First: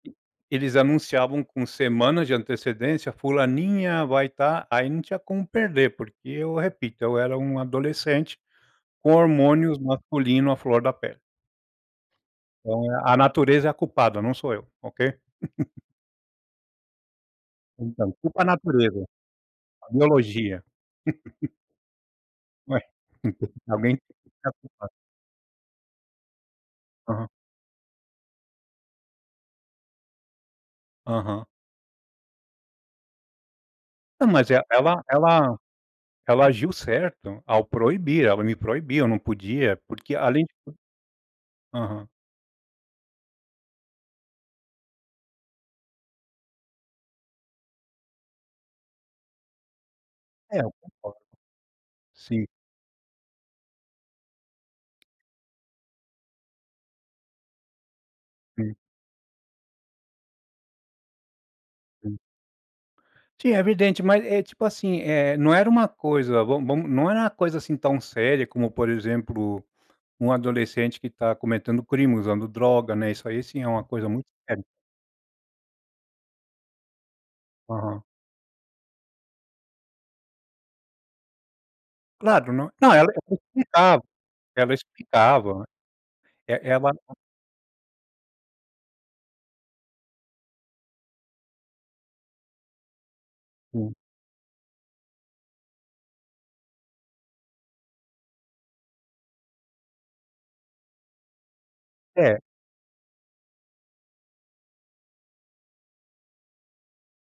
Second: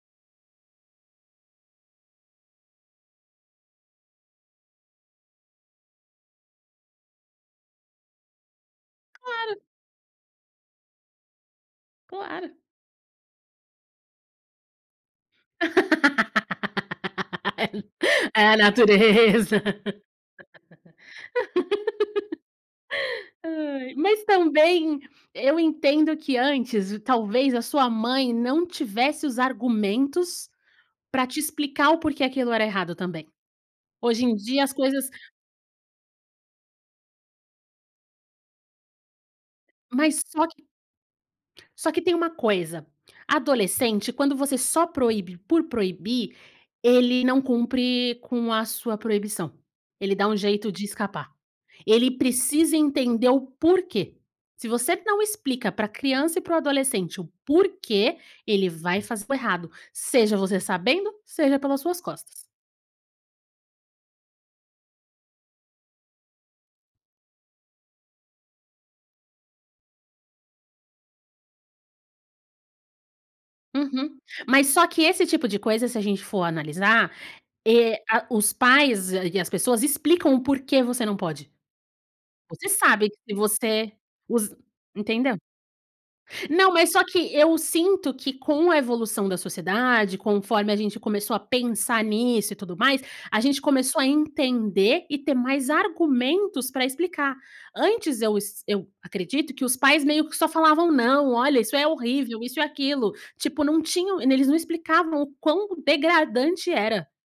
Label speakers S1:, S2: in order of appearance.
S1: E eles anunciavam com semanas de antecedência: "Fulaninha vai tá". Aí, não tinha como perder, porque, eu repito, eu era um adolescente com
S2: Claro.
S1: hormônios masculino à flor da pele.
S2: Claro.
S1: Então, é a natureza é a culpada, não sou eu, ok?
S2: É
S1: Então, culpa a
S2: é a
S1: natureza.
S2: natureza.
S1: A biologia. Ué,
S2: Aí.
S1: alguém ter
S2: Mas
S1: que ser a culpada.
S2: também, eu entendo que antes
S1: Aham.
S2: talvez a sua mãe não tivesse os argumentos para te
S1: Aham.
S2: explicar o porquê aquilo era errado também. Hoje
S1: Não,
S2: em
S1: mas e
S2: dia as
S1: ela
S2: coisas
S1: ela ela agiu certo ao proibir. Ela me proibiu. Eu não podia, porque
S2: Mas
S1: além
S2: só
S1: de
S2: que só que
S1: Aham.
S2: tem uma coisa, adolescente quando você só proíbe por proibir, ele não cumpre com a sua proibição. Ele dá um
S1: É, eu
S2: jeito de
S1: concordo.
S2: escapar. Ele
S1: Sim.
S2: precisa entender o porquê. Se você não explica para criança e para o adolescente o porquê, ele
S1: Sim.
S2: vai fazer o errado, seja você sabendo, seja pelas suas
S1: Sim.
S2: costas.
S1: Sim, é evidente. Mas é tipo assim, eh, não era uma coisa vamo vam não era uma coisa, assim, tão séria como, por exemplo, um adolescente que tá cometendo crime, usando droga, né? Isso aí, sim, é uma coisa
S2: Uhum.
S1: muito séria.
S2: Mas só que esse tipo de coisa se a gente for analisar, eh,
S1: Aham.
S2: a os pais e as pessoas explicam o porquê você não pode.
S1: Claro, não
S2: Você
S1: não, ela
S2: sabe que você
S1: explicava.
S2: os
S1: Ela
S2: Entendeu?
S1: explicava, né. E
S2: Não,
S1: ela
S2: mas só que eu sinto que com a evolução da sociedade, conforme a gente começou a pensar nisso e tudo mais, a gente
S1: Sim.
S2: começou a entender e ter mais argumentos para explicar. Antes eu es eu acredito que os pais meio que só falavam: "Não, olha, isso é horrível,
S1: É.
S2: isso e aquilo". Tipo, não tinham eles não explicavam o quão degradante era.